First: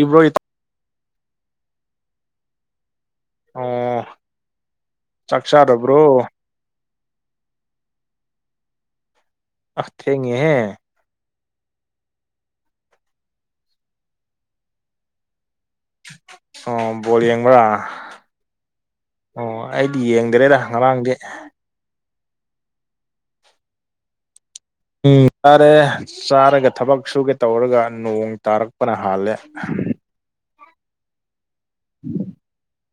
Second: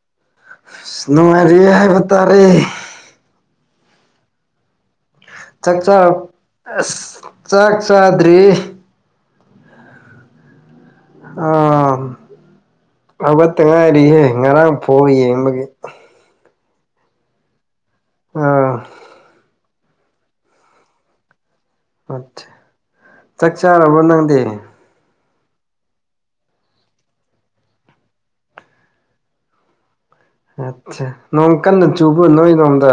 ꯏꯕ꯭ꯔꯣ ꯏ ꯑ ꯅꯨꯡꯉꯥꯏꯔꯤ ꯍꯥꯏꯕ ꯇꯥꯔꯦ ꯑ ꯆꯥꯛ ꯆꯥꯔꯞ ꯑꯁ ꯆꯥꯛ ꯆꯥꯗ꯭ꯔꯤ ꯑꯁ ꯊꯦꯡꯉꯦꯍꯦ ꯑꯥ ꯍꯧꯒꯠꯇ ꯉꯥꯏꯔꯤꯍꯦ ꯉꯔꯥꯡ ꯐꯥꯎ ꯌꯦꯡꯕꯒꯤ ꯑꯣ ꯕꯣꯜ ꯌꯦꯡꯕ꯭ꯔꯥ ꯑ ꯑꯣ ꯑꯩꯗꯤ ꯌꯦꯡꯗꯔꯦꯗ ꯉꯔꯥꯡꯗꯤ ꯑꯁ ꯆꯥꯛ ꯆꯥꯔꯕꯣ ꯅꯪꯗꯤ ꯆꯥꯔꯦ ꯆꯥꯔꯒ ꯊꯕꯛ ꯁꯨꯒꯦ ꯇꯧꯔꯒ ꯅꯣꯡ ꯇꯥꯔꯛꯄꯅ ꯍꯥꯜꯂꯦ ꯑꯠꯆꯥ ꯅꯣꯡ ꯀꯟꯅ ꯆꯨꯕ ꯅꯣꯏ ꯔꯣꯝꯗ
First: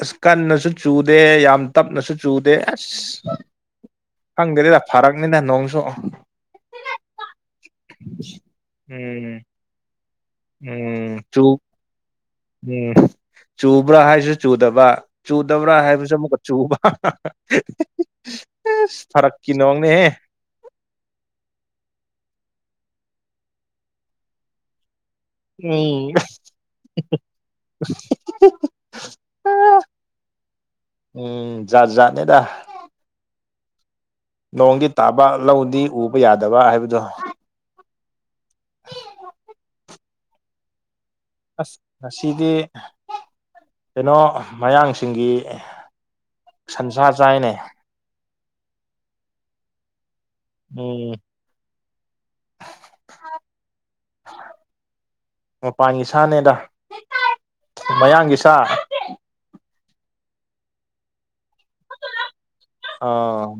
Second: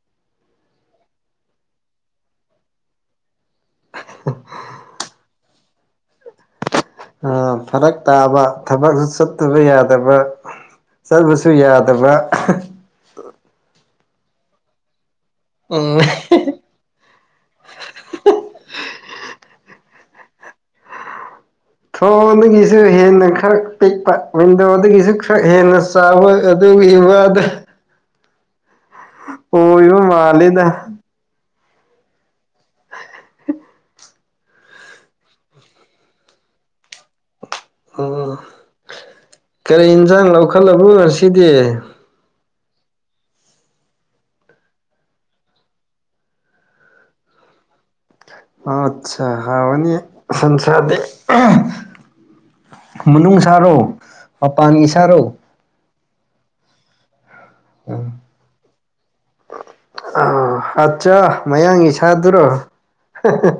ꯑꯁ ꯀꯟꯅꯁꯨ ꯆꯨꯗꯦ ꯌꯥꯝ ꯇꯞꯅꯁꯨ ꯆꯨꯗꯦ ꯑꯁ ꯈꯪꯗꯦꯗ ꯐꯔꯛꯅꯤꯗ ꯅꯣꯡꯁꯨ ꯐꯔꯛ ꯇꯥꯕ ꯊꯕꯛꯁꯨ ꯎꯝ ꯆꯠꯇꯕ ꯌꯥꯗꯕ ꯎꯝ ꯆꯨ ꯆꯠꯕꯁꯨ ꯌꯥꯗꯕ꯭ꯔꯥ ꯎꯝ ꯆꯨꯕ꯭ꯔꯥ ꯍꯥꯏꯕꯁꯨ ꯆꯨꯗꯕ ꯆꯨꯗꯕ꯭ꯔꯥ ꯎꯝ ꯍꯥꯏꯕꯁꯨ ꯑꯃꯨꯛꯀ ꯆꯨꯕ ꯐꯔꯛꯀꯤ ꯅꯣꯅꯦꯍ ꯊꯣꯡꯗꯒꯤꯁꯨ ꯍꯦꯟꯅ ꯈꯔ ꯄꯤꯛꯄ ꯋꯤꯟꯗꯣꯗꯒꯤꯁꯨ ꯈꯔ ꯍꯦꯟꯅ ꯎꯝ ꯆꯥꯎꯥꯕꯣꯏ ꯑꯗꯨꯒꯤ ꯋꯥꯗ [inaudible] ꯄꯕ ꯃꯥꯂꯦꯗ ꯎꯝ ꯥꯖꯥꯅꯦꯦꯗ [unintelligible] ꯅꯣꯡꯗꯤ ꯇꯥꯕ ꯂꯧꯗꯤ ꯎꯕ ꯌꯥꯗꯕ ꯍꯥꯏꯕꯗꯣ ꯑꯣ ꯀꯔꯤ ꯏꯟꯁꯥꯡ ꯂꯧꯈꯠꯂꯕꯣ ꯉꯁꯤꯗꯤ ꯑꯁ ꯉꯁꯤꯗꯤ ꯀꯩꯅꯣ ꯃꯌꯥꯡꯁꯤꯡꯒꯤ ꯁꯟꯁꯥ ꯆꯥꯏꯅꯦ ꯑꯆꯥ ꯍꯥꯎꯕꯅꯤ ꯁꯁꯥꯗꯦ ꯎꯝ ꯃꯅꯨꯡ ꯁꯥꯔꯣ ꯃꯄꯥꯟꯒꯤ ꯁꯥꯔꯣ ꯃꯄꯥꯟꯒꯤ ꯁꯥꯅꯦꯗ ꯃꯌꯥꯡꯒꯤ ꯁꯥ ꯑ ꯑꯠꯆꯥ ꯃꯌꯥꯡꯒꯤ ꯁꯥꯗꯨꯔꯣ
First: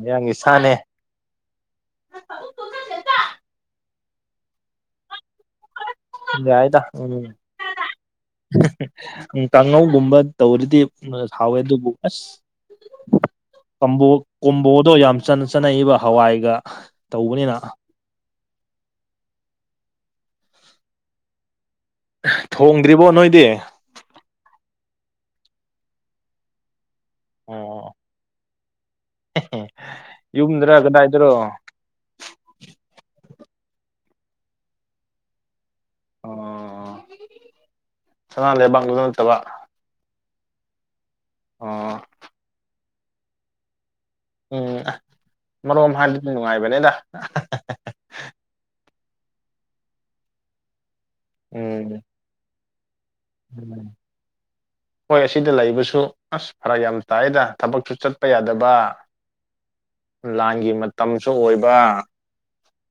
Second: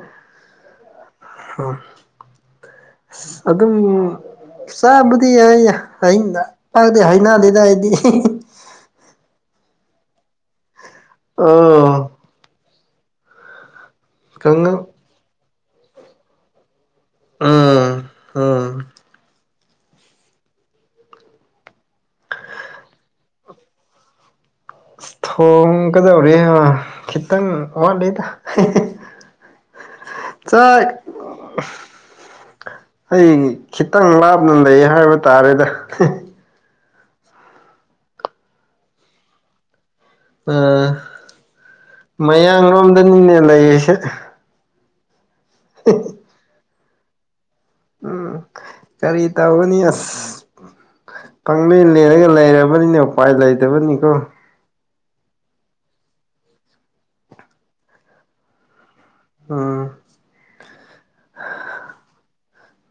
ꯌꯥꯒꯤ ꯁꯅꯦ ꯑ ꯑꯗꯨꯝ ꯆꯥꯕꯗꯤ ꯌꯥꯏ ꯐꯏꯗ ꯌꯥꯏꯗ ꯄꯗꯤ ꯎꯝ ꯍꯩꯅꯗꯦꯗ ꯑꯩꯗꯤ ꯎꯝ ꯀꯥꯡꯍꯧꯒꯨꯝꯕ ꯇꯧꯔꯗꯤ ꯍꯥꯎꯋꯦ ꯑꯗꯨꯕꯨ ꯑꯣ ꯑꯁ ꯀꯝꯕꯣ ꯀꯥꯡꯉꯧ ꯀꯣꯝꯕꯣꯗꯣ ꯌꯥꯝ ꯆꯅ ꯆꯠꯅꯩꯕ ꯍꯋꯥꯏꯒ ꯇꯧꯕꯅꯤꯅ ꯑ ꯊꯣꯡꯗ꯭ꯔꯤꯕꯣ ꯅꯣꯏꯗꯤ ꯊꯣꯡꯒꯗꯧꯔꯦ ꯈꯤꯇꯪ ꯑꯣ ꯋꯥꯠꯂꯤꯗ ꯌꯨꯝꯗꯔ ꯆꯥꯛ ꯀꯗꯥꯏꯗꯔꯣ ꯑꯩ ꯈꯤꯇꯪ ꯂꯥꯞꯅ ꯂꯩ ꯍꯥꯏꯕ ꯇꯥꯔꯦꯗ ꯑꯣ ꯆꯉ ꯂꯩꯕꯥꯛꯗꯨꯗꯅ [unintelligible] ꯑ ꯑꯣ ꯃꯌꯥꯡꯂꯣꯝꯗꯅꯤꯅꯦ ꯂꯩꯔꯤꯁꯦ ꯎꯝ ꯑ ꯃꯔꯣꯝ ꯍꯥꯏꯕꯗꯤ ꯅꯨꯡꯉꯥꯏꯕꯅꯦꯗ ꯎꯝ ꯀꯔꯤ ꯇꯧꯒꯅꯤ ꯑꯁ ꯐꯪꯗꯦꯟ ꯎꯝ ꯂꯦꯂꯒ ꯂꯩꯔꯕ ꯕꯨꯅꯤ ꯄꯥꯏ ꯎꯝ ꯂꯩꯗꯕꯅꯤ ꯀꯣ ꯍꯣꯏ ꯑꯁꯤꯗ ꯂꯩꯕꯁꯨ ꯑꯁ ꯐꯔꯛ ꯌꯥꯝ ꯇꯥꯏꯌꯦꯗ ꯊꯕꯛꯁꯨ ꯆꯠꯄ ꯌꯥꯗꯕ ꯎꯝ ꯂꯥꯟꯒꯤ ꯃꯇꯝꯁꯨ ꯑꯣꯏꯕ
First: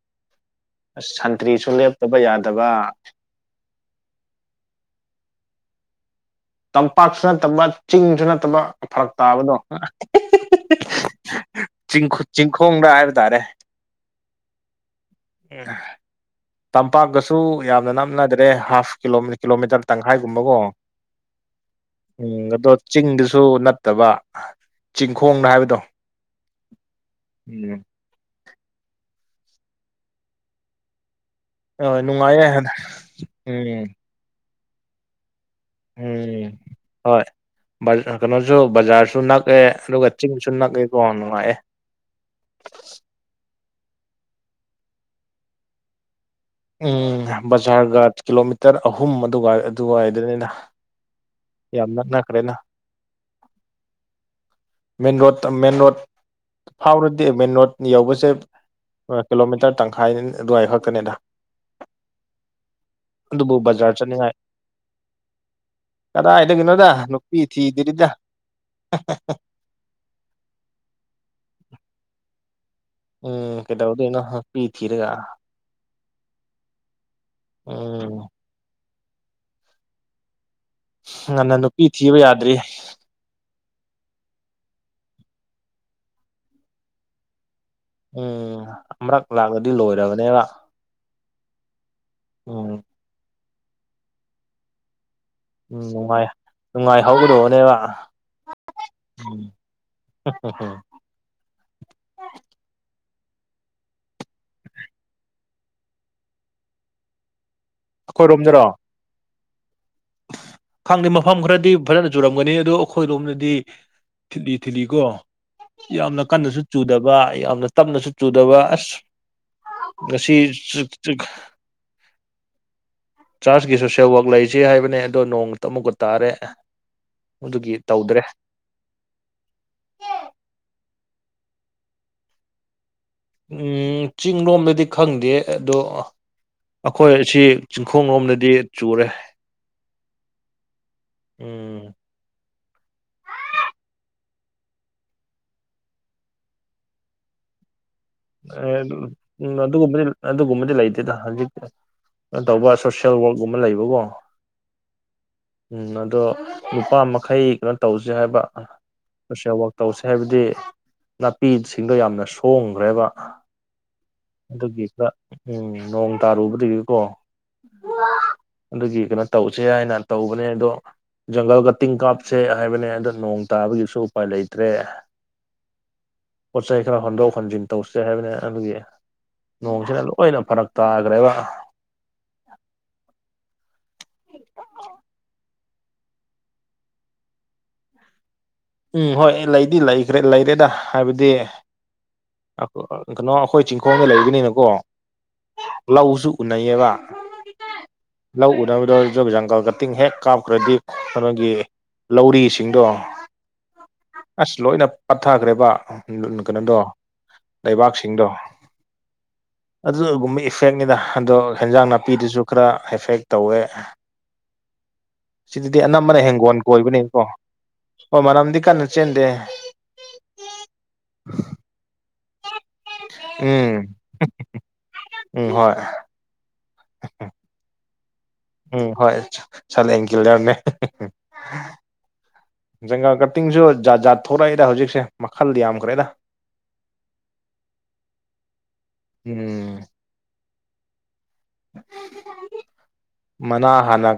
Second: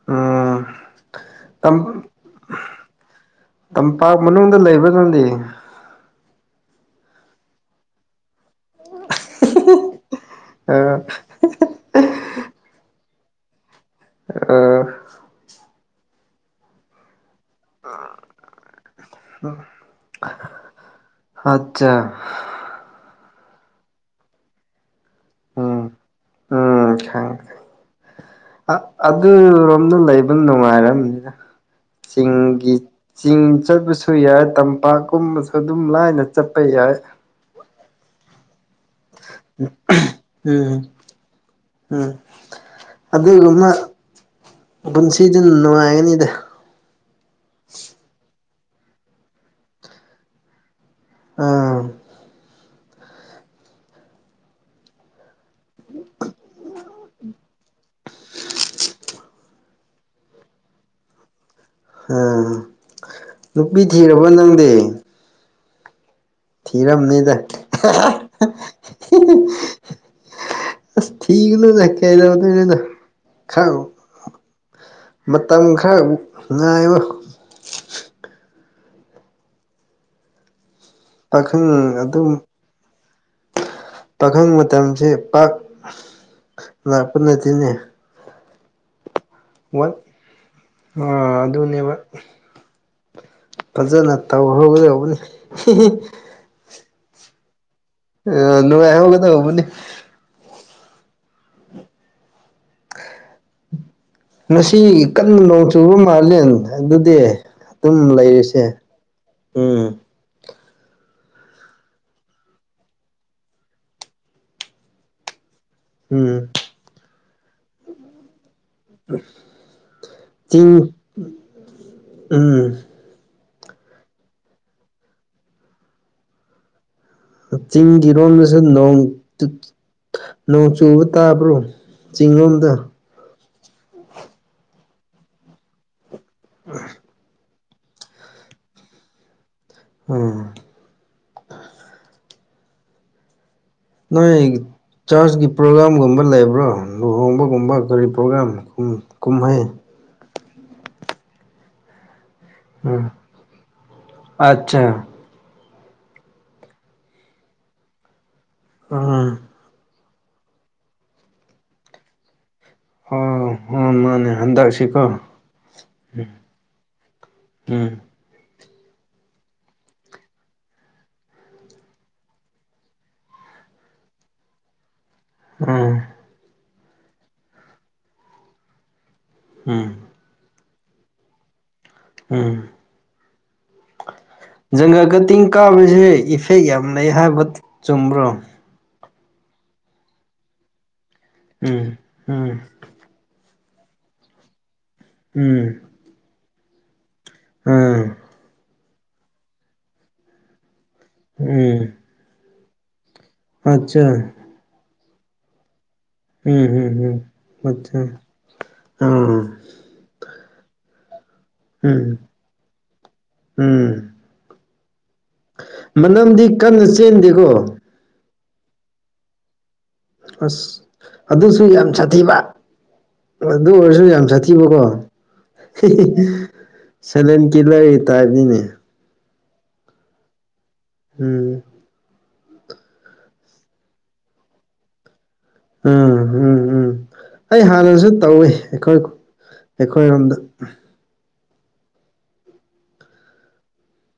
ꯎꯝ ꯑ ꯁꯟꯇ꯭ꯔꯤꯁꯨ ꯇꯝ ꯂꯦꯞꯇꯕ ꯌꯥꯗꯕ ꯇꯝꯄꯥꯛ ꯃꯅꯨꯡꯗ ꯂꯩꯕ ꯅꯪꯗꯤ ꯇꯝꯄꯥꯛꯁꯨ ꯅꯠꯇꯕ ꯆꯤꯡꯁꯨ ꯅꯠꯇꯕ ꯐꯔꯛ ꯇꯥꯕꯗꯣ ꯑꯥ ꯆꯤꯡ ꯆꯤꯡꯈꯣꯡꯗ ꯍꯥꯏꯕ ꯇꯥꯔꯦ ꯑ ꯑ ꯇꯝꯄꯥꯛꯀꯁꯨ ꯌꯥꯝꯅ ꯂꯥꯞꯅꯗ꯭ꯔꯦ ꯍꯥꯐ ꯀꯤꯂꯣ ꯀꯤꯂꯣꯃꯤꯇꯔ ꯇꯪꯈꯥꯏꯒꯨꯝꯕꯀꯣ ꯑꯠꯆꯥ ꯎꯝ ꯑꯗꯣ ꯆꯤꯡꯗꯨꯁꯨ ꯅꯠꯇꯕ ꯆꯤꯡꯈꯣꯡꯅ ꯍꯥꯏꯕꯗꯣ ꯎꯝ ꯎꯝ ꯈꯪ ꯎꯝ ꯑꯗꯨꯔꯣꯝꯗ ꯂꯩꯕ ꯅꯨꯡꯉꯥꯏꯔꯝꯅꯤꯅ ꯍꯣꯏ ꯅꯨꯡꯉꯥꯏꯌꯦ ꯆꯤꯡꯒꯤ ꯆꯤꯡ ꯎꯝ ꯆꯠꯄꯁꯨ ꯁꯨ ꯌꯥꯏ ꯇꯝꯄꯥꯛꯀꯨꯝꯕꯁꯨ ꯑꯗꯨꯝ ꯂꯥꯏꯅ ꯎꯝ ꯆꯠꯄ ꯌꯥꯏ ꯍꯣꯏ ꯀꯩꯅꯣꯁꯨ ꯕꯖꯥꯔꯁꯨ ꯅꯛꯑꯦ ꯑꯗꯨꯒ ꯆꯤꯡꯁꯨ ꯎꯝ ꯅꯛꯑꯦ ꯀꯣ ꯅꯨꯡꯉꯥꯏꯑꯦ ꯎꯝ ꯑꯗꯨꯒꯨꯝꯕ ꯄꯨꯟꯁꯤꯗꯨꯅ ꯅꯨꯡꯉꯥꯏꯒꯅꯤꯗ ꯎꯝ ꯕꯖꯥꯔꯒ ꯀꯤꯂꯣꯃꯤꯇꯔ ꯑꯍꯨꯝ ꯑꯗꯨꯒ ꯑꯗꯨꯏꯗꯅꯤꯅ ꯑꯥ ꯌꯥꯝ ꯅꯛꯅꯈꯔ꯭ꯦꯅ [unintelligible] ꯃꯦꯟ ꯔꯣꯗ ꯃꯦꯟ ꯔꯣꯠ ꯐꯥꯎꯔꯗꯤ ꯃꯦꯟ ꯔꯣꯠ ꯌꯧꯕꯁꯦ ꯀꯤꯂꯣꯃꯤꯇꯔ ꯇꯪꯈꯥꯏꯅꯤ ꯑꯗꯨꯋꯥꯏ ꯈꯛꯇꯅꯤꯗ ꯑ ꯑꯗꯨꯕꯨ ꯅꯨꯄꯤ ꯕꯖꯥꯔ ꯊꯤꯔꯕꯣ ꯅꯪꯗꯤ ꯀꯗꯥꯏꯗꯒꯤ ꯊꯤꯔꯝꯅꯤꯗ ꯑꯁ ꯊꯤꯒꯅꯨꯅ ꯀꯩꯗꯥꯎꯗꯨꯏ ꯅꫭꯗꯥ ꯎꯝ ꯀꯩꯗꯧꯗꯣꯏꯅꯣ ꯅꯨꯄꯤ ꯊꯤꯔꯒ ꯃꯇꯝ ꯈꯔ ꯉꯥꯏꯌꯣ ꯎꯝ ꯉꯟꯅ ꯄꯥꯈꯪ ꯅꯨꯄꯤ ꯊꯤꯕ ꯑꯗꯨꯝ ꯌꯥꯗ꯭ꯔꯤ ꯄꯥꯈꯪ ꯃꯇꯝꯁꯤ ꯄꯥꯛ ꯂꯥꯛꯄ ꯅꯠꯇꯦꯅꯦ ꯎꯝ ꯑꯃꯔꯛ ꯂꯥꯛꯂꯗꯤ ꯂꯣꯏꯔꯕꯅꯦꯕ ꯑ ꯑꯗꯨꯅꯦꯕ ꯎꯝ ꯐꯖꯅ ꯇꯧꯍꯧꯒꯗꯧꯕꯅꯤ ꯎꯝ ꯅꯨꯡꯉꯥꯏ ꯅꯨꯡꯉꯥꯏ ꯍꯧꯒꯗꯧꯅꯦꯕ ꯑ ꯅꯨꯡꯉꯥꯏ ꯍꯧꯒꯗꯧꯕꯅꯤ [unintelligible] ꯉꯁꯤꯒꯤ ꯀꯥꯟꯅ ꯅꯣꯡ ꯆꯨꯕ ꯃꯥꯂꯦꯟ ꯑꯗꯨꯗꯤ ꯑꯗꯨꯝ ꯂꯩꯔꯤꯁꯦ ꯑꯩꯈꯣꯏꯔꯣꯝꯗꯔꯣ ꯎꯝ ꯈꯪꯗꯦ ꯃꯐꯝ ꯈꯔꯗꯤ ꯐꯖꯅ ꯆꯨꯔꯝꯒꯅꯤ ꯑꯗꯣ ꯑꯩꯈꯣꯏ ꯂꯣꯝꯅꯗꯤ ꯊꯤꯠꯂꯤ ꯊꯤꯠꯂꯤꯀꯣ ꯌꯥꯝꯅ ꯎꯝ ꯀꯥꯟꯅꯁꯨ ꯆꯨꯗꯕ ꯌꯥꯝꯅ ꯇꯞꯅꯁꯨ ꯆꯨꯗꯕ ꯉꯁꯤ ꯆꯤꯡ ꯆꯠ ꯆꯠ ꯎꯝ ꯆꯥꯔꯆꯀꯤ ꯁꯣꯁꯦꯜ ꯋꯥꯛ ꯂꯩꯁꯦ ꯍꯥꯏꯕꯅꯦ ꯑꯗꯣ ꯅꯣꯡ ꯑꯃꯨꯛꯀ ꯇꯥꯔꯦ ꯑꯗꯨꯒꯤ ꯇꯧꯗ꯭ꯔꯦ ꯀꯥꯀꯆꯤꯡꯒꯤꯔꯣꯝ [unintelligible] ꯅꯣꯡ ꯆꯨꯠ ꯅꫭꯡ ꯆꯨꯕ ꯇꯥꯕ꯭ꯔꫭ ꯆꯤꯡꯂꯣꯝꯗ ꯎꯝ ꯆꯤꯡ ꯂꯣꯝꯗꯗꯤ ꯈꯪꯗꯦ ꯑꯗꯣ ꯑꯩꯈꯣꯏ ꯑꯁꯤ ꯆꯤꯡꯈꯣꯡ ꯂꯣꯝꯗꯗꯤ ꯆꯨꯔꯦ ꯍꯥ ꯎꯝ ꯅꯣꯏ ꯆꯥꯔꯀꯤ ꯄ꯭ꯔꯣꯒꯥ꯭ꯔꯝꯒꯨꯝꯕ ꯂꯩꯕ꯭ꯔꯣ ꯂꯨꯍꯣꯡꯕꯒꯨꯝꯕ ꯀꯔꯤ ꯄ꯭ꯔꯣꯒ꯭ꯔꯝ ꯀꯨꯝ ꯎꯝ ꯀꯨꯝꯍꯩ ꯑꯗꯨꯒꯨꯝꯕꯗꯤ ꯑꯗꯨꯒꯨꯝꯕꯗꯤ ꯂꯩꯇꯦꯗ ꯍꯧꯖꯤꯛ ꯑꯥ ꯇꯧꯕ ꯎꯝ ꯁꯣꯁꯦꯜ ꯋꯥꯔꯛꯀꯨꯝꯕ ꯂꯩꯕꯀꯣ ꯑꯠꯆꯥ ꯎꯝ ꯑꯗꯣ ꯅꯨꯄꯥ ꯃꯈꯩ ꯀꯩꯅꯣ ꯇꯧꯁꯦ ꯍꯥꯏꯕ ꯎꯝ ꯁꯣꯁꯜ ꯋꯥꯛ ꯇꯧꯁꯦ ꯍꯥꯏꯕꯗꯤ ꯅꯥꯄꯤꯁꯤꯡꯗꯣ ꯌꯥꯝꯅ ꯁꯣꯡꯈ꯭ꯔꯦꯕ ꯍꯥ ꯍꯥ ꯃꯥꯅꯦ ꯑꯗꯨꯒꯤ ꯍꯟꯗꯛꯁꯤꯀꯣ ꯈꯔ ꯎꯝ ꯅꯣꯡ ꯇꯥꯔꯨꯕꯗꯒꯤꯀꯣ ꯎꯝ ꯑꯗꯨꯒꯤ ꯀꯩꯅꯣ ꯇꯧꯁꯦ ꯍꯥꯏꯅ ꯇꯧꯕꯅꯦ ꯑꯗꯣ ꯖꯪꯒꯜꯒ ꯀꯇꯤꯡ ꯀꯥꯞꯁꯦ ꯍꯥꯏꯕꯅꯦ ꯑꯗꯣ ꯅꯣꯡ ꯇꯥꯕꯒꯤꯁꯨ ꯎꯄꯥꯏ ꯂꯩꯇ꯭ꯔꯦ ꯍꯝ ꯄꯣꯠ ꯆꯩ ꯈꯔ ꯍꯟꯗꯣꯛ ꯍꯣꯟꯖꯤꯟ ꯇꯧꯁꯦ ꯍꯥꯏꯕꯅꯤ ꯑꯗꯨꯒꯤ ꯎꯝ ꯅꯣꯡꯁꯤꯅ ꯂꯣꯏꯅ ꯐꯔꯛ ꯇꯥꯈ꯭ꯔꯦꯕ ꯑ ꯎꯝ ꯖꯪꯒꯜ ꯀꯇꯤꯡ ꯀꯥꯞꯕꯁꯦ ꯏꯐꯦꯛ ꯌꯥꯝ ꯂꯩ ꯍꯥꯏꯕ ꯆꯨꯝꯕ꯭ꯔꯣ ꯎꯝ ꯍꯣꯏ ꯂꯩꯗꯤ ꯂꯩꯈ꯭ꯔꯦ ꯂꯩꯔꯦꯗ ꯍꯥꯏꯕꯗꯤ ꯎꯝ ꯎꯝ ꯀꯩꯅꯣ ꯑꯩꯈꯣꯏ ꯆꯤꯡꯈꯣꯡꯗ ꯂꯩꯕꯅꯤꯅꯀꯣ ꯎꯝ ꯂꯧꯁꯨ ꯎꯅꯩꯌꯦꯕ ꯎꯝ ꯂꯧ ꯎꯅꯕꯗ ꯖꯣꯏꯕ ꯖꯪꯒꯥꯜ ꯀꯇꯤꯡ ꯍꯦꯛ ꯀꯥꯞꯈ꯭ꯔꯗꯤ ꯀꯧꯅꫭꯒꯤ ꯎꯝ ꯂꯧꯔꯤꯁꯤꯡꯗꯣ ꯑꯆꯥ ꯑꯁ ꯂꯣꯏꯅ ꯄꯥꯠꯊꯈ꯭ꯔꯦꯕ ꯎꯝ ꯀꯩꯅꯣꯗꯣ ꯎꯝ ꯎꯝ ꯑꯆꯥ ꯂꯩꯕꯥꯛꯁꯤꯡꯗꯣ ꯑꯥ ꯑꯗꯨꯒꯨꯝꯕ ꯏꯐꯦꯛꯅꯤꯗ ꯑꯗꯣ ꯍꯦꯟꯖꯥꯡ ꯎꯝ ꯅꯥꯄꯤꯗꯨꯁꯨ ꯈꯔ ꯏꯐꯦꯛ ꯇꯧꯋꯦ ꯎꯝ ꯁꯤꯗꯗꯤ ꯑꯅꯝꯕꯅ ꯃꯅꯝꯗꯤ ꯍꯤꯡꯒꯣꯜ ꯀꯟꯅ ꯀꯣꯏꯕꯅꯤꯀꯣ ꯆꯦꯟꯗꯦꯀꯣ ꯍꯣꯏ ꯃꯅꯝꯗꯤ ꯀꯟꯅ ꯆꯦꯟꯗꯦ ꯑꯁ ꯑꯗꯨꯁꯨ ꯌꯥꯝ ꯁꯥꯊꯤꯕ ꯑꯗꯨ ꯎꯝ ꯑꯣꯏꯔꯁꯨ ꯌꯥꯝ ꯁꯥꯊꯤꯕꯀꯣ ꯎꯝ ꯍꯣꯏ ꯁꯥꯏꯂꯦꯟ ꯀꯤꯂꯔꯒꯤ ꯇꯥꯏꯞꯅꯤꯅꯦ ꯎꯝ ꯍꯣꯏ ꯁꯥꯏꯂꯦꯟ ꯀꯤꯂꯔꯅꯦ ꯎꯝ ꯖꯪꯒꯥ ꯀꯇꯤꯡꯁꯨ ꯖꯥꯠ ꯖꯥꯠ ꯊꯣꯔꯛꯏꯗ ꯍꯧꯖꯤꯛꯁꯦ ꯃꯈꯜꯗꯤ ꯌꯥꯝ ꯎꯝ ꯎꯝ ꯎꯝ ꯑꯩ ꯍꯥꯟꯅꯖꯨ ꯇꯧꯋꯤ ꯑꯩꯈꯣꯏ ꯑꯩ ꯎꯝ ꯑꯩꯈꯣꯏꯔꯣꯝꯗ ꯃꯅꯥ ꯍꯥꯟꯅ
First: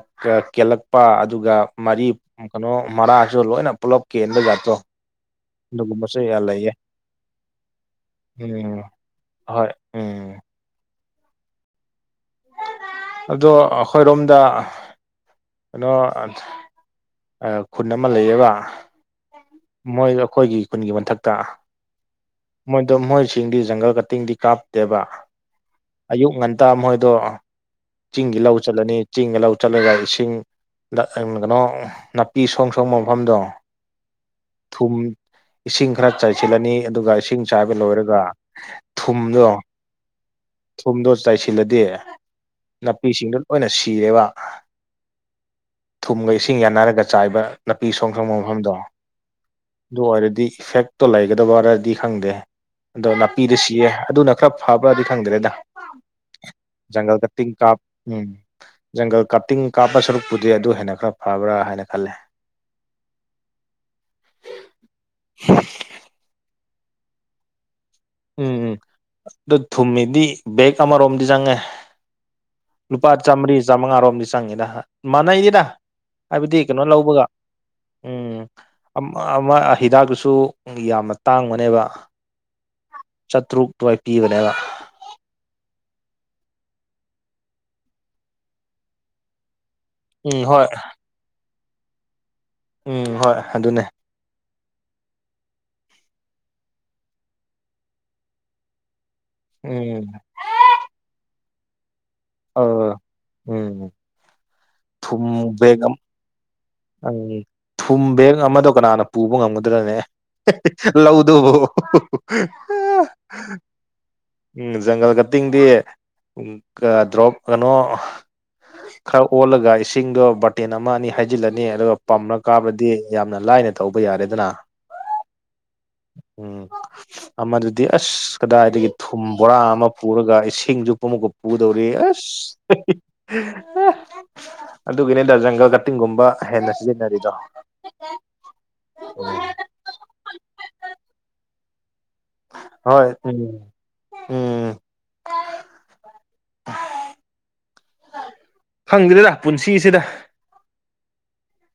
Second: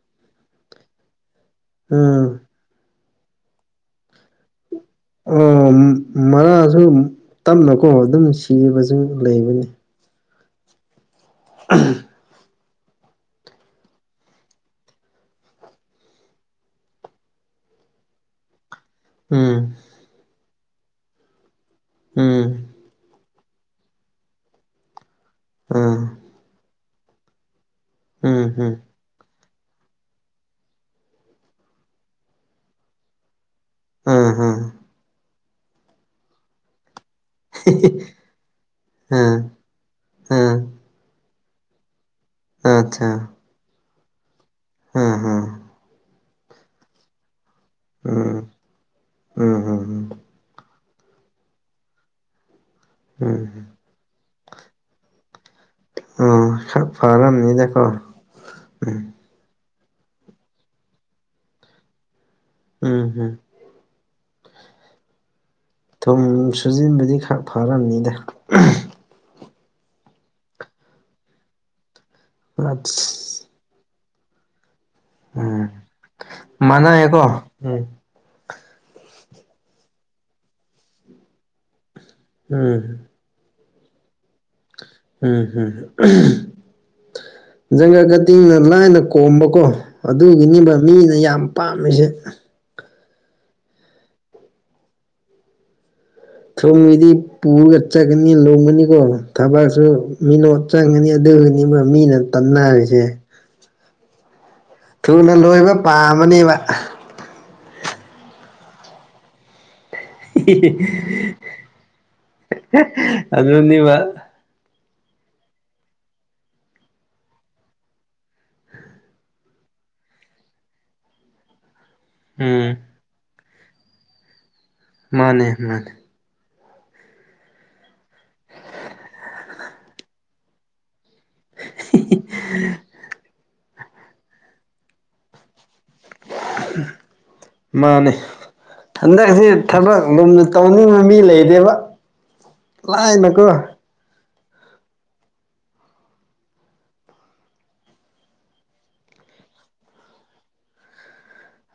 ꯀꯦꯂꯛ ꯂꯨꯄꯥ ꯑꯗꯨꯒ ꯃꯔꯤ ꯎꯝ ꯃꯔꯣꯡ ꯃꯔꯥꯁꯨ ꯂꯣꯏꯅ ꯄꯨꯂꯞ ꯀꯦꯟꯕ ꯖꯥꯠꯇꯣ ꯑꯣ ꯑꯗꯨꯒꯨꯝꯕꯁꯨ ꯌꯥꯝ ꯂꯩꯌꯦ ꯃꯔꯥꯁꯨ ꯇꯞꯅꯀꯣ ꯑꯗꯨꯝ ꯎꯝ ꯁꯤꯕꯁꯨ ꯂꯩꯕꯅꯤ ꯍꯣꯏ ꯎꯝ [unintelligible] ꯑꯗꯣ ꯑꯩꯈꯣꯏꯔꯣꯝꯗ ꯑꯗꯣ ꯑꯥꯠ ꯈꯨꯟ ꯑꯃ ꯂꯩꯌꯦꯕ ꯎꯝ ꯃꯣꯏꯗꯣ ꯑꯩꯈꯣꯏꯒꯤ ꯈꯨꯟꯒꯤ ꯃꯊꯛꯇ ꯎꯝ ꯃꯣꯏꯗꯣ ꯃꯣꯏꯁꯤꯡꯗꯤ ꯖꯪꯒꯜ ꯀꯇꯤꯡꯗꯤ ꯀꯥꯞꯇꯦꯕ ꯑꯥ ꯑꯌꯨꯛ ꯉꯟꯇꯥ ꯃꯣꯏꯗꯣ ꯆꯤꯡꯒꯤ ꯎꯝ ꯂꯧ ꯎꯝ ꯆꯠꯂꯅꯤ ꯆꯤꯡꯒ ꯂꯧ ꯆꯠꯂꯒ ꯏꯁꯤꯡ ꯀꯩꯅꯣꯡ ꯅꯥꯄꯤ ꯁꯣꯡ ꯁꯣꯡꯕ ꯃꯐꯝꯗꯣ ꯑꯥ ꯑꯥ ꯊꯨꯝ ꯏꯁꯤꯡ ꯈꯔ ꯆꯥꯏꯁꯤꯜꯂꯅꯤ ꯑꯗꯨꯒ ꯏꯁꯤꯡ ꯆꯥꯏꯕ ꯂꯣꯏꯔꯒ ꯑꯥ ꯊꯨꯝꯗꯣ ꯑꯥ ꯊꯨꯝꯗꯣ ꯆꯥꯏꯁꯤꯜꯂꯗꯤ ꯑꯠꯆꯥ ꯅꯥꯄꯤꯁꯤꯡꯗꯣ ꯂꯣꯏꯅ ꯁꯤꯔꯦꯕ ꯑꯥ ꯑꯥ ꯊꯨꯝꯒ ꯏꯁꯤꯡ ꯌꯥꯟꯅꯔꯒ ꯆꯥꯏꯕ ꯅꯥꯄꯤ ꯁꯣꯡ ꯁꯣꯡꯕ ꯎꯝ ꯃꯐꯝꯗꯣ ꯎꯝ ꯑꯗꯨ ꯎꯝ ꯑꯣꯏꯔꯗꯤ ꯏꯐꯦꯛꯇꯣ ꯂꯩꯒꯗꯕꯔꯗꯤ ꯈꯪꯗꯦ ꯑꯗꯣ ꯅꯥꯄꯤꯗ ꯎꯝ ꯁꯤꯌꯦ ꯑꯗꯨꯅ ꯈꯔ ꯐꯕ꯭ꯔꯗꯤ ꯈꯪꯗ꯭ꯔꯦꯗ ꯎꯝ ꯈꯔ ꯖꯥꯡꯒꯜ ꯀꯠꯇꯤꯡ ꯀꯥꯞ ꯐꯔꯝꯅꯤꯗꯀꯣ ꯎꯝ ꯎꯝ ꯖꯥꯡꯒꯜ ꯀꯞꯇꯤꯡ ꯀꯥꯞꯄ ꯁꯔꯨꯛꯄꯨꯗꯤ ꯑꯗꯨ ꯍꯦꯟꯅ ꯈꯔ ꯐꯕ꯭ꯔꯥ ꯍꯥꯏꯅ ꯈꯜꯂꯦ ꯎꯝ ꯍꯝ [unintelligible] ꯊꯨꯝ ꯁꯨꯖꯤꯟꯕꯗꯤ ꯈꯔ ꯐꯔꯝꯅꯤꯗ ꯎꯝ ꯑꯗꯨ ꯊꯨꯝꯍꯤꯗꯤ ꯕꯦꯛ ꯑꯃꯔꯣꯝꯗꯤ ꯆꯪꯉꯦ ꯂꯨꯄꯥ ꯑꯁ ꯆꯥꯝꯃꯔꯤ ꯆꯥꯝꯃꯉꯥꯔꯣꯝꯗꯤ ꯆꯪꯉꯤꯗ ꯃꯥꯟꯅꯩꯗ ꯎꯝ ꯍꯥꯏꯕꯗꯤ ꯀꯩꯅꯣ ꯂꯧꯕꯒ ꯎꯝ ꯑꯃ ꯑꯃꯥ ꯍꯤꯗꯥꯛꯇꯨꯁꯨ ꯌꯥꯝꯅ ꯇꯥꯡꯕꯅꯦꯕ ꯎꯝ ꯆꯥꯇ꯭ꯔꯨꯛ ꯑꯗꯨꯋꯥꯏ ꯄꯤꯕꯅꯦꯕ ꯎꯝ ꯍꯝ ꯖꯪꯒꯜ ꯀꯇꯤꯡꯅ ꯂꯥꯏꯅ ꯀꯣꯝꯕꯀꯣ ꯎꯝ ꯍꯣꯏ ꯑꯗꯨꯒꯤꯅꯦꯕ ꯃꯤꯅ ꯌꯥꯝ ꯄꯥꯝꯃꯤꯁꯦ ꯎꯝ ꯍꯣꯏ ꯑꯗꯨꯅꯦ ꯊꯨꯝꯒꯤꯗꯤ ꯄꯨꯔ ꯆꯠꯀꯅꯤ ꯂꯣꯡꯒꯅꯤꯀꯣ ꯊꯕꯛꯁꯨ ꯎꯝ ꯃꯤꯅ ꯆꯪꯒꯅꯤ ꯑꯗꯨꯒꯤꯅꯤꯕ ꯃꯤꯅ ꯍꯣꯏ ꯇꯟꯅꯔꯤꯁꯦ ꯎꯝ ꯊꯨꯝ ꯊꯨꯅ ꯂꯣꯏꯕ ꯕꯦꯒ ꯄꯥꯝꯕꯅꯦꯕ ꯎꯝ ꯊꯨꯝ ꯕꯦꯛ ꯑꯃꯗꯣ ꯀꯅꯥꯅ ꯄꯨꯕ ꯉꯝꯒꯗ꯭ꯔꯅꯦ ꯂꯧꯗꯨꯕꯨ ꯑꯗꯨꯗꯣꯅꯤꯕ ꯎꯝ ꯖꯪꯒꯜ ꯀꯇꯤꯡꯗꯤ ꯗ꯭ꯔꯣꯞ ꯀꯩꯅꯣ ꯈꯔ ꯑꯣꯜꯂꯒ ꯏꯁꯤꯡꯗꯣ ꯕꯥꯇꯤꯟ ꯑꯃ ꯑꯅꯤ ꯍꯩꯖꯤꯜꯂꯅꯤ ꯑꯗꯨꯒ ꯄꯝꯅ ꯎꯝ ꯀꯥꯕꯗꯤ ꯌꯥꯝꯅ ꯂꯥꯏꯅ ꯇꯧꯕ ꯌꯥꯔꯦꯗꯅ ꯃꯥꯟ ꯑꯍꯃꯥꯟ ꯎꯝ ꯑꯃꯗꯨꯗꯤ ꯑꯁ ꯀꯗꯥꯏꯗꯒꯤ ꯊꯨꯝ ꯕꯣꯔꯥ ꯑꯃ ꯄꯨꯔꯒ ꯏꯁꯤꯡꯁꯨ ꯄꯨꯃꯨꯀ ꯄꯨꯗꯧꯔꯤ ꯑꯁ ꯑ ꯑꯗꯨꯒꯤꯅꯦꯗ ꯖ ꯪꯒꯜꯗ ꯇꯤꯡꯒꯨꯝꯕ ꯍꯦꯟꯅ ꯁꯤꯖꯤꯟꯅꯔꯤꯗꯣ ꯃꯥꯅꯦ ꯎ ꯍꯟꯗꯛꯁꯤ ꯊꯕꯛ ꯂꯨꯝꯅ ꯇꯧꯅꯤꯡꯕ ꯃꯤ ꯂꯩꯔꯦꯕ ꯍꯣꯏ ꯎꯝ ꯎꯝ ꯍꯪꯗꯦꯗ ꯄꯨꯟꯁꯤꯁꯤꯗ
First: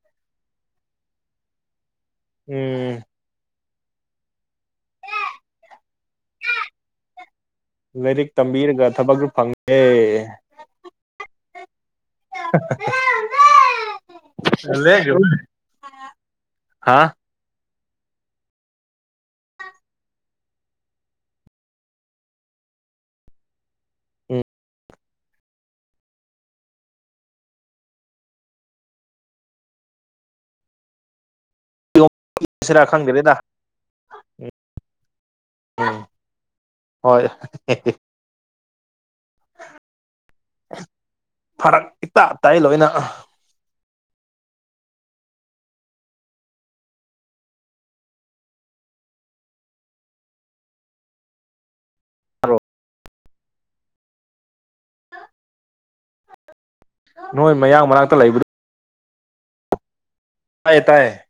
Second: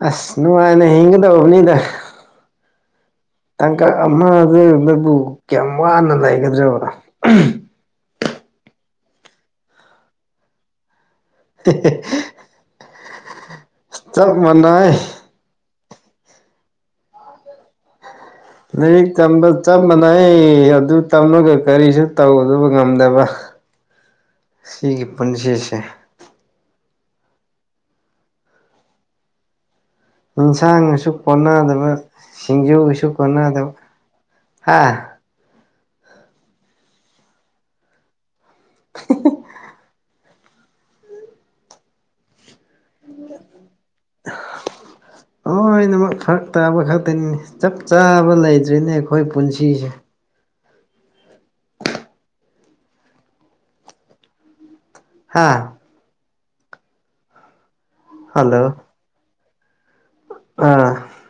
ꯑꯁ ꯅꯨꯡꯉꯥꯏꯅ ꯍꯤꯡꯒꯗꯧꯕꯅꯤꯗ ꯎꯝ ꯇꯥꯡꯀꯛ ꯑꯃꯗ ꯅꯕꯨ ꯀꯌꯥꯝ ꯋꯥꯅ ꯂꯩꯒꯗ꯭ꯔꯕꯅꯣ ꯂꯥꯏꯔꯤꯛ ꯇꯝꯕꯤꯔꯒ ꯊꯕꯛꯁꯨ ꯐꯪꯉꯦ [inaudible] ꯆꯞ ꯃꯥꯟꯅꯩ ꯂꯦꯖꯣ ꯍꯥꯥ ꯂꯥꯏꯔꯤꯛꯝꯕ ꯆꯞ ꯃꯥꯟꯅꯩ ꯑꯗꯨ ꯇꯝꯃꯒ ꯀꯔꯤꯁꯨ ꯇꯧꯗꯕ ꯉꯝꯗꯕ ꯎꯝ ꯁꯤꯒꯤ ꯄꯨꯟꯁꯤꯁꯦ ꯌꯦꯟꯁꯥꯡꯒꯁꯨ ꯀꯣꯟꯅꯗꯕ ꯁꯤꯔꯥ ꯁꯤꯡꯖꯨꯒꯁꯨ ꯈꯪꯗ꯭ꯔꯦꯗ ꯀꯣꯟꯅꯗꯕ ꯍꯥ ꯎꯝ ꯍꯣꯏ [inaudible] ꯐꯔꯛ ꯏꯇꯥ ꯇꯥꯏ ꯂꯣꯏꯅ [unintelligible] ꯂꯣꯏꯅꯃꯛ ꯐꯔꯛ ꯇꯥꯕ ꯈꯛꯇꯅꯤ ꯆꯞ ꯆꯥꯕ ꯂꯩꯇ꯭ꯔꯤꯅꯦ ꯑꯩꯈꯣꯏ ꯄꯨꯟꯁꯤꯁꯦ ꯇꯥꯕꯔꯣ ꯍꯥꯥ ꯅꯣꯏ ꯃꯌꯥꯡ ꯃꯅꯥꯛꯇ ꯂꯩ ꯍꯜꯂꯣ ꯑꯥ ꯇꯥꯏꯌꯦ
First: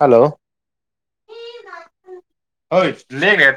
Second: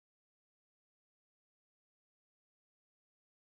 ꯍꯜꯂꯣ ꯍꯣꯏ ꯂꯦꯒꯦ